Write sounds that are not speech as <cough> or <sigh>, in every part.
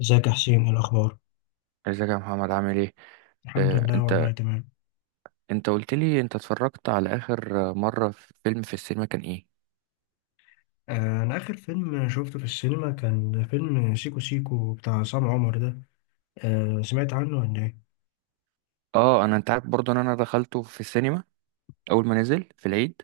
ازيك يا حسين؟ ايه الاخبار؟ ازيك يا محمد عامل ايه. الحمد آه، لله انت والله تمام. انت قلت لي انت اتفرجت على اخر مره في فيلم في السينما كان ايه. انا اخر فيلم شفته في السينما كان فيلم سيكو سيكو بتاع عصام عمر ده. سمعت عنه ولا ايه؟ اه انت عارف برضو ان انا دخلته في السينما اول ما نزل في العيد.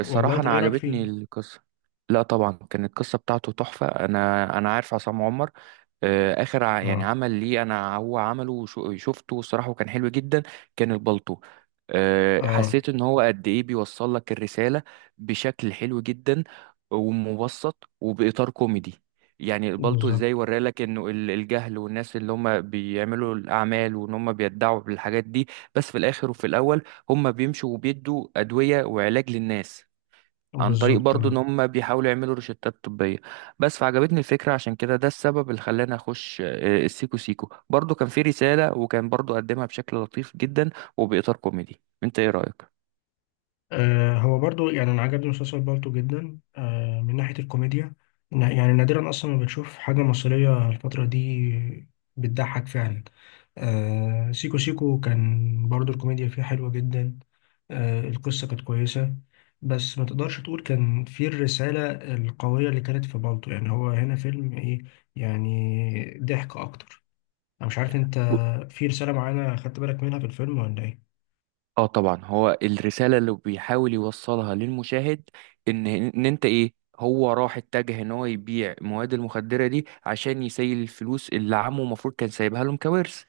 والله الصراحه طب انا ايه رايك فيه؟ عجبتني القصه. لا طبعا كانت القصه بتاعته تحفه. انا عارف عصام عمر. اخر يعني اه، عمل ليه انا هو عمله شفته الصراحه وكان حلو جدا. كان البلطو. اه، حسيت ان هو قد ايه بيوصل لك الرساله بشكل حلو جدا، ومبسط وباطار كوميدي. يعني البلطو ازاي بالظبط، ورالك انه الجهل والناس اللي هم بيعملوا الاعمال وان هم بيدعوا بالحاجات دي، بس في الاخر وفي الاول هم بيمشوا وبيدوا أدوية وعلاج للناس عن طريق بالظبط، برضو ان آه. هم بيحاولوا يعملوا روشتات طبية. بس فعجبتني الفكرة، عشان كده ده السبب اللي خلاني اخش، السيكو سيكو برضو كان في رسالة وكان برضو قدمها بشكل لطيف جدا وبإطار كوميدي. انت ايه رأيك؟ هو برضو يعني انا عجبني مسلسل بالطو جدا من ناحية الكوميديا. يعني نادرا اصلا ما بتشوف حاجة مصرية الفترة دي بتضحك فعلا. سيكو سيكو كان برضو الكوميديا فيه حلوة جدا. القصة كانت كويسة، بس ما تقدرش تقول كان فيه الرسالة القوية اللي كانت في بالطو، يعني هو هنا فيلم ايه، يعني ضحك اكتر. انا مش عارف انت، ب- في رسالة معينة خدت بالك منها في الفيلم ولا ايه؟ اه طبعا هو الرسالة اللي بيحاول يوصلها للمشاهد ان انت ايه هو راح اتجه ان هو يبيع المواد المخدرة دي عشان يسيل الفلوس اللي عمه المفروض كان سايبها لهم كوارث.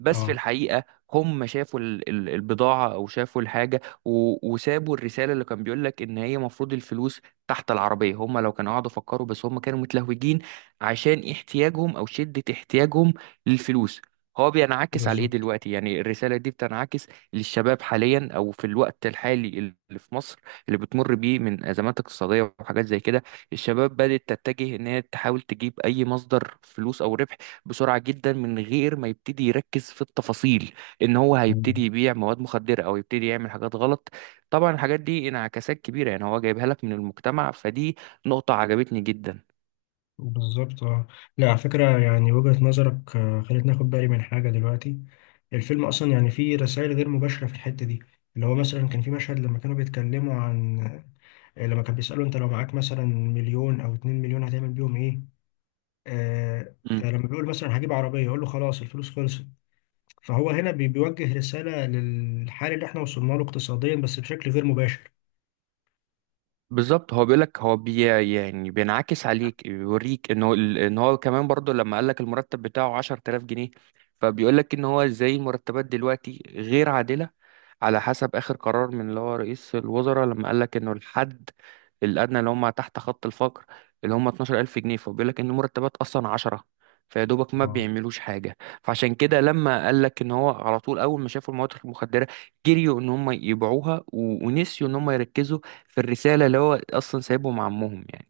بس في اه، الحقيقة هم شافوا البضاعة أو شافوا الحاجة وسابوا الرسالة اللي كان بيقول لك إن هي مفروض الفلوس تحت العربية. هم لو كانوا قعدوا فكروا، بس هم كانوا متلهوجين عشان احتياجهم أو شدة احتياجهم للفلوس. هو بينعكس على إيه بالظبط، دلوقتي؟ يعني الرسالة دي بتنعكس للشباب حاليا أو في الوقت الحالي اللي في مصر، اللي بتمر بيه من أزمات اقتصادية وحاجات زي كده. الشباب بدأت تتجه إن هي تحاول تجيب أي مصدر فلوس أو ربح بسرعة جدا من غير ما يبتدي يركز في التفاصيل، ان هو هيبتدي يبيع مواد مخدرة او يبتدي يعمل حاجات غلط. طبعا الحاجات دي انعكاسات كبيرة، يعني هو جايبها لك من المجتمع، فدي نقطة عجبتني جدا. بالظبط، اه. لا، على فكرة يعني وجهة نظرك خلتني اخد بالي من حاجة دلوقتي. الفيلم اصلا يعني فيه رسائل غير مباشرة في الحتة دي، اللي هو مثلا كان في مشهد لما كانوا بيتكلموا عن، لما كان بيسألوا انت لو معاك مثلا مليون او اتنين مليون هتعمل بيهم ايه؟ آه، مم. فلما بيقول مثلا هجيب عربية يقول له خلاص الفلوس خلصت. فهو هنا بيوجه رسالة للحال اللي احنا وصلنا له اقتصاديا بس بشكل غير مباشر. بالظبط. هو بيقولك هو بي يعني بينعكس عليك، بيوريك ان هو كمان برضو لما قالك المرتب بتاعه 10000 جنيه، فبيقولك ان هو ازاي المرتبات دلوقتي غير عادلة على حسب آخر قرار من اللي هو رئيس الوزراء لما قال لك إنه الحد الأدنى اللي هم تحت خط الفقر اللي هم 12000 جنيه، فبيقول لك إن مرتبات أصلا 10، فيا دوبك ما اه، بيعملوش حاجة. فعشان كده لما قال لك إن هو على طول أول ما شافوا المواد المخدرة جريوا إن هم يبيعوها ونسيوا إن هم يركزوا في الرسالة اللي هو أصلا سايبهم عمهم، يعني.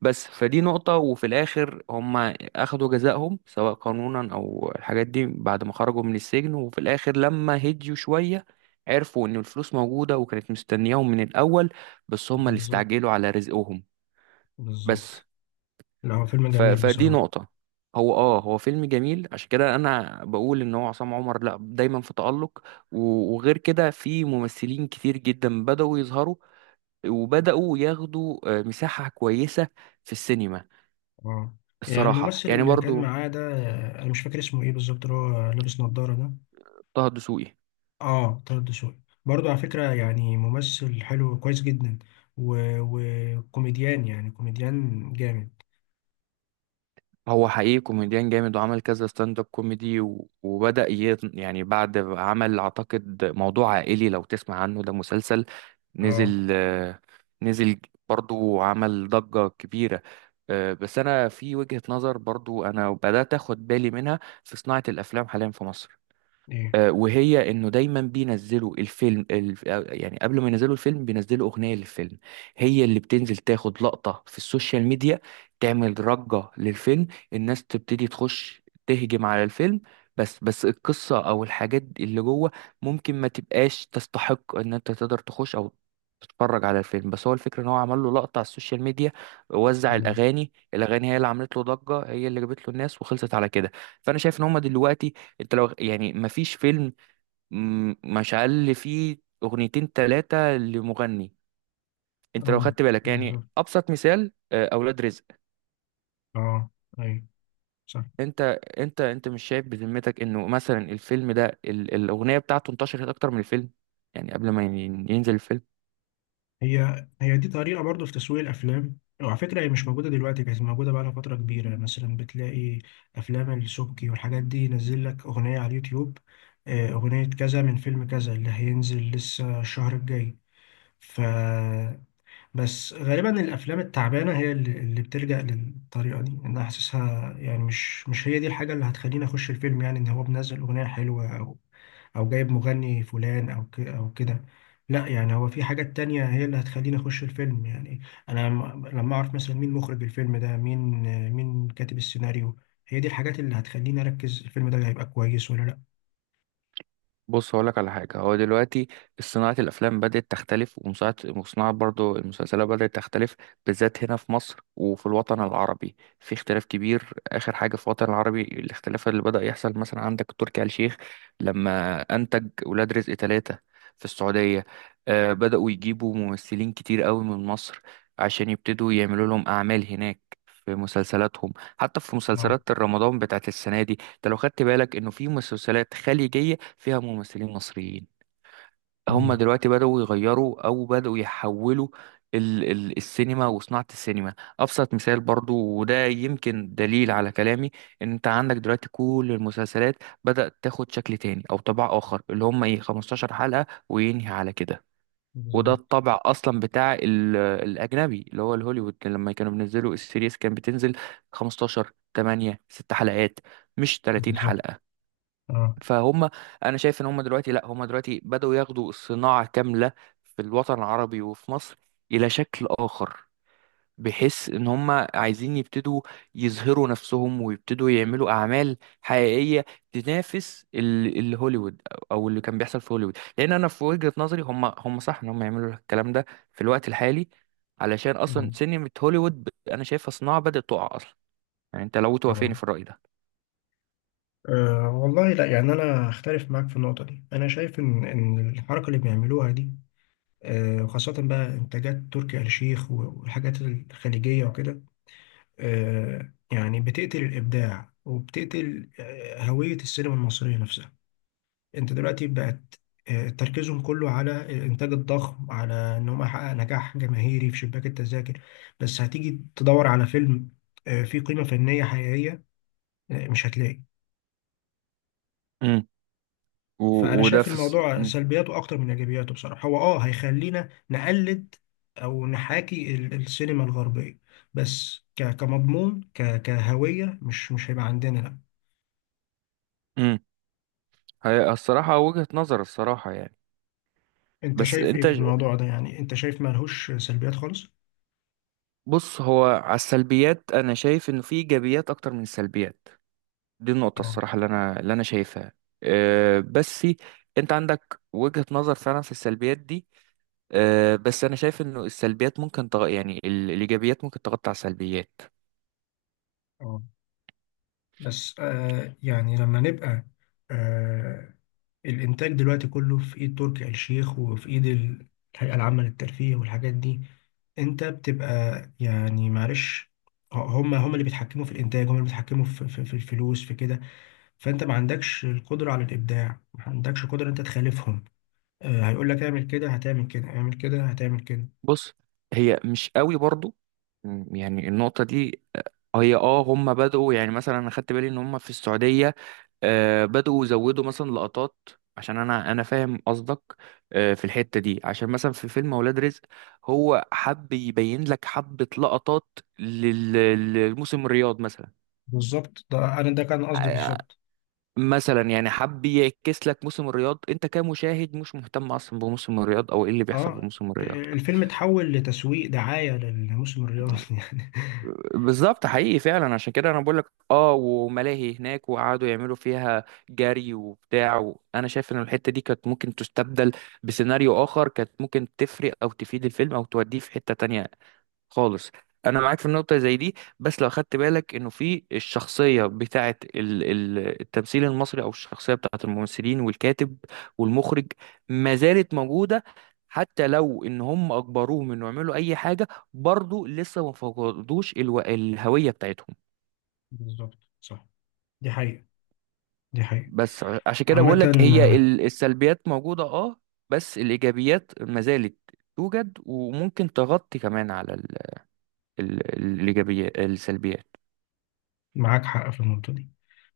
بس فدي نقطة. وفي الآخر هم أخدوا جزائهم سواء قانونا أو الحاجات دي بعد ما خرجوا من السجن، وفي الآخر لما هديوا شوية عرفوا إن الفلوس موجودة وكانت مستنياهم من الأول، بس هم اللي بالظبط، استعجلوا على رزقهم. بس بالظبط. لا، هو فيلم جميل فدي بصراحة. نقطة. هو آه هو فيلم جميل، عشان كده أنا بقول إن هو عصام عمر لأ دايما في تألق. و... وغير كده في ممثلين كتير جدا بدأوا يظهروا وبدأوا ياخدوا مساحة كويسة في السينما اه، يعني الصراحة، الممثل يعني اللي كان برضو. معاه ده، انا مش فاكر اسمه ايه بالظبط، اللي هو لابس نظارة ده. طه الدسوقي اه، طه الدسوقي. برضه على فكرة يعني ممثل حلو كويس جدا، و- وكوميديان، يعني كوميديان جامد. هو حقيقي كوميديان جامد وعمل كذا ستاند اب كوميدي، وبدأ يعني بعد عمل أعتقد موضوع عائلي، لو تسمع عنه، ده مسلسل اه، نزل، نزل برضو، عمل ضجة كبيرة. بس أنا في وجهة نظر برضو أنا بدأت أخد بالي منها في صناعة الأفلام حاليا في مصر، ايه، وهي انه دايما بينزلوا الفيلم الف... آه، يعني قبل ما ينزلوا الفيلم بينزلوا اغنيه للفيلم، هي اللي بتنزل تاخد لقطه في السوشيال ميديا، تعمل ضجه للفيلم، الناس تبتدي تخش تهجم على الفيلم. بس القصه او الحاجات اللي جوه ممكن ما تبقاش تستحق ان انت تقدر تخش او تتفرج على الفيلم. بس هو الفكره ان هو عمل له لقطه على السوشيال ميديا، وزع اه، الاغاني، الاغاني هي اللي عملت له ضجه، هي اللي جابت له الناس، وخلصت على كده. فانا شايف ان هم دلوقتي انت لو يعني مفيش فيلم مشعل فيه اغنيتين تلاتة لمغني. انت لو آه، خدت بالك يعني بالظبط، ابسط مثال، اولاد رزق. اه، ايوه، صح. انت انت مش شايف بذمتك انه مثلا الفيلم ده الاغنية بتاعته انتشرت اكتر من الفيلم؟ يعني قبل ما ينزل الفيلم. هي هي دي طريقة برضو في تسويق الأفلام، وعلى فكرة هي مش موجودة دلوقتي، كانت موجودة بقالها فترة كبيرة. مثلا بتلاقي أفلام السبكي والحاجات دي ينزل لك أغنية على اليوتيوب، أغنية كذا من فيلم كذا اللي هينزل لسه الشهر الجاي. ف بس غالبا الأفلام التعبانة هي اللي بتلجأ للطريقة دي، أنا حاسسها يعني مش هي دي الحاجة اللي هتخليني أخش الفيلم، يعني إن هو منزل أغنية حلوة او جايب مغني فلان او كده. لا، يعني هو في حاجات تانية هي اللي هتخليني اخش الفيلم، يعني انا لما اعرف مثلا مين مخرج الفيلم ده، مين مين كاتب السيناريو، هي دي الحاجات اللي هتخليني اركز الفيلم ده هيبقى كويس ولا لا. بص هقولك على حاجة. هو دلوقتي صناعة الأفلام بدأت تختلف، ومصنعة وصناعة برضو المسلسلات بدأت تختلف بالذات هنا في مصر وفي الوطن العربي، في اختلاف كبير. آخر حاجة في الوطن العربي الاختلاف اللي بدأ يحصل، مثلا عندك تركي آل الشيخ لما أنتج ولاد رزق ثلاثة في السعودية. آه بدأوا يجيبوا ممثلين كتير قوي من مصر عشان يبتدوا يعملوا لهم أعمال هناك في مسلسلاتهم، حتى في اه. مسلسلات رمضان بتاعت السنة دي. انت لو خدت بالك انه في مسلسلات خليجية فيها ممثلين مصريين. هم مم. دلوقتي بدأوا يغيروا او بدأوا يحولوا ال السينما وصناعة السينما. ابسط مثال برضو وده يمكن دليل على كلامي ان انت عندك دلوقتي كل المسلسلات بدأت تاخد شكل تاني او طبع اخر، اللي هم ايه، 15 حلقة وينهي على كده. وده بالظبط، الطبع اصلا بتاع الاجنبي اللي هو الهوليوود، لما كانوا بينزلوا السيريز كان بتنزل 15 8 6 حلقات مش 30 بالظبط، حلقة. اه. فهم، انا شايف ان هم دلوقتي لا هم دلوقتي بدأوا ياخدوا الصناعة كاملة في الوطن العربي وفي مصر الى شكل اخر، بحيث ان هم عايزين يبتدوا يظهروا نفسهم ويبتدوا يعملوا اعمال حقيقية تنافس الهوليوود او اللي كان بيحصل في هوليوود. لان انا في وجهة نظري هم صح ان هم يعملوا الكلام ده في الوقت الحالي، علشان اصلا مم. سينما هوليوود انا شايفها صناعة بدأت تقع اصلا. يعني انت لو توافقني تمام. في الرأي ده. أه والله، لا يعني أنا أختلف معاك في النقطة دي. أنا شايف إن الحركة اللي بيعملوها دي، أه، وخاصة بقى إنتاجات تركي آل الشيخ والحاجات الخليجية وكده، يعني بتقتل الإبداع، وبتقتل هوية السينما المصرية نفسها. أنت دلوقتي بقت، تركيزهم كله على الإنتاج الضخم، على إن هم يحقق نجاح جماهيري في شباك التذاكر، بس هتيجي تدور على فيلم فيه قيمة فنية حقيقية، مش هتلاقي. امم و... فأنا وده شايف في الس... الموضوع سلبياته أكتر من إيجابياته، بصراحة هو آه هيخلينا نقلد أو نحاكي السينما الغربية، بس كمضمون، كهوية مش هيبقى عندنا، لا. مم. هي الصراحة وجهة نظر الصراحة، يعني. انت بس شايف ايه انت في ج- الموضوع ده؟ يعني انت شايف ملهوش سلبيات خالص؟ بص هو على السلبيات انا شايف انه في ايجابيات اكتر من السلبيات، دي النقطة اه، الصراحة اللي انا شايفها. أه بس انت عندك وجهة نظر فعلا في السلبيات دي. أه بس انا شايف انه السلبيات ممكن يعني الايجابيات ممكن تغطي على السلبيات. اه. بس آه يعني لما نبقى، آه، الانتاج دلوقتي كله في ايد تركي آل الشيخ وفي ايد الهيئة العامة للترفيه والحاجات دي. انت بتبقى يعني معلش، هم اللي بيتحكموا في الانتاج، هم اللي بيتحكموا في الفلوس في كده. فانت ما عندكش القدرة على الابداع، ما عندكش قدرة انت تخالفهم. آه، هيقول لك اعمل كده هتعمل كده، اعمل كده هتعمل كده. بص هي مش قوي برضو يعني النقطة دي. هي اه هم بدأوا، يعني مثلا انا خدت بالي ان هم في السعودية، بدأوا يزودوا مثلا لقطات، عشان انا فاهم قصدك، في الحتة دي، عشان مثلا في فيلم اولاد رزق هو حب يبين لك حبة لقطات لل- للموسم الرياض مثلا. بالظبط، ده انا ده كان قصدي آه، بالظبط. مثلا يعني حب يعكس لك موسم الرياض، انت كمشاهد مش مهتم اصلا بموسم الرياض او ايه اللي بيحصل في اه، موسم الرياض. الفيلم اتحول لتسويق دعاية للموسم الرياضي <laughs> يعني. بالظبط حقيقي فعلا، عشان كده انا بقول لك اه، وملاهي هناك وقعدوا يعملوا فيها جري وبتاع. وانا شايف ان الحته دي كانت ممكن تستبدل بسيناريو اخر، كانت ممكن تفرق او تفيد الفيلم او توديه في حته تانية خالص. انا معاك في النقطه زي دي، بس لو خدت بالك انه في الشخصيه بتاعه التمثيل المصري او الشخصيه بتاعه الممثلين والكاتب والمخرج ما زالت موجوده، حتى لو ان هم اجبروهم انه يعملوا اي حاجه، برضو لسه ما فقدوش الهويه بتاعتهم. بالظبط، صح. دي حقيقة، دي حقيقة. بس عشان كده عامة، بقول لك هي آه، السلبيات موجوده اه، بس الايجابيات ما زالت توجد وممكن تغطي كمان على ال... ال... الايجابيات السلبيات. معاك حق في النقطة دي.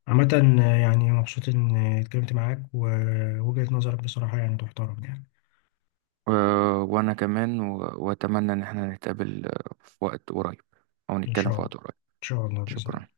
عامة، يعني مبسوط إن اتكلمت معاك، ووجهة نظرك بصراحة يعني تحترم يعني. وأنا كمان وأتمنى إن احنا نتقابل في وقت قريب أو إن نتكلم شاء في الله، وقت قريب. إن شاء الله، بإذن شكرا. الله.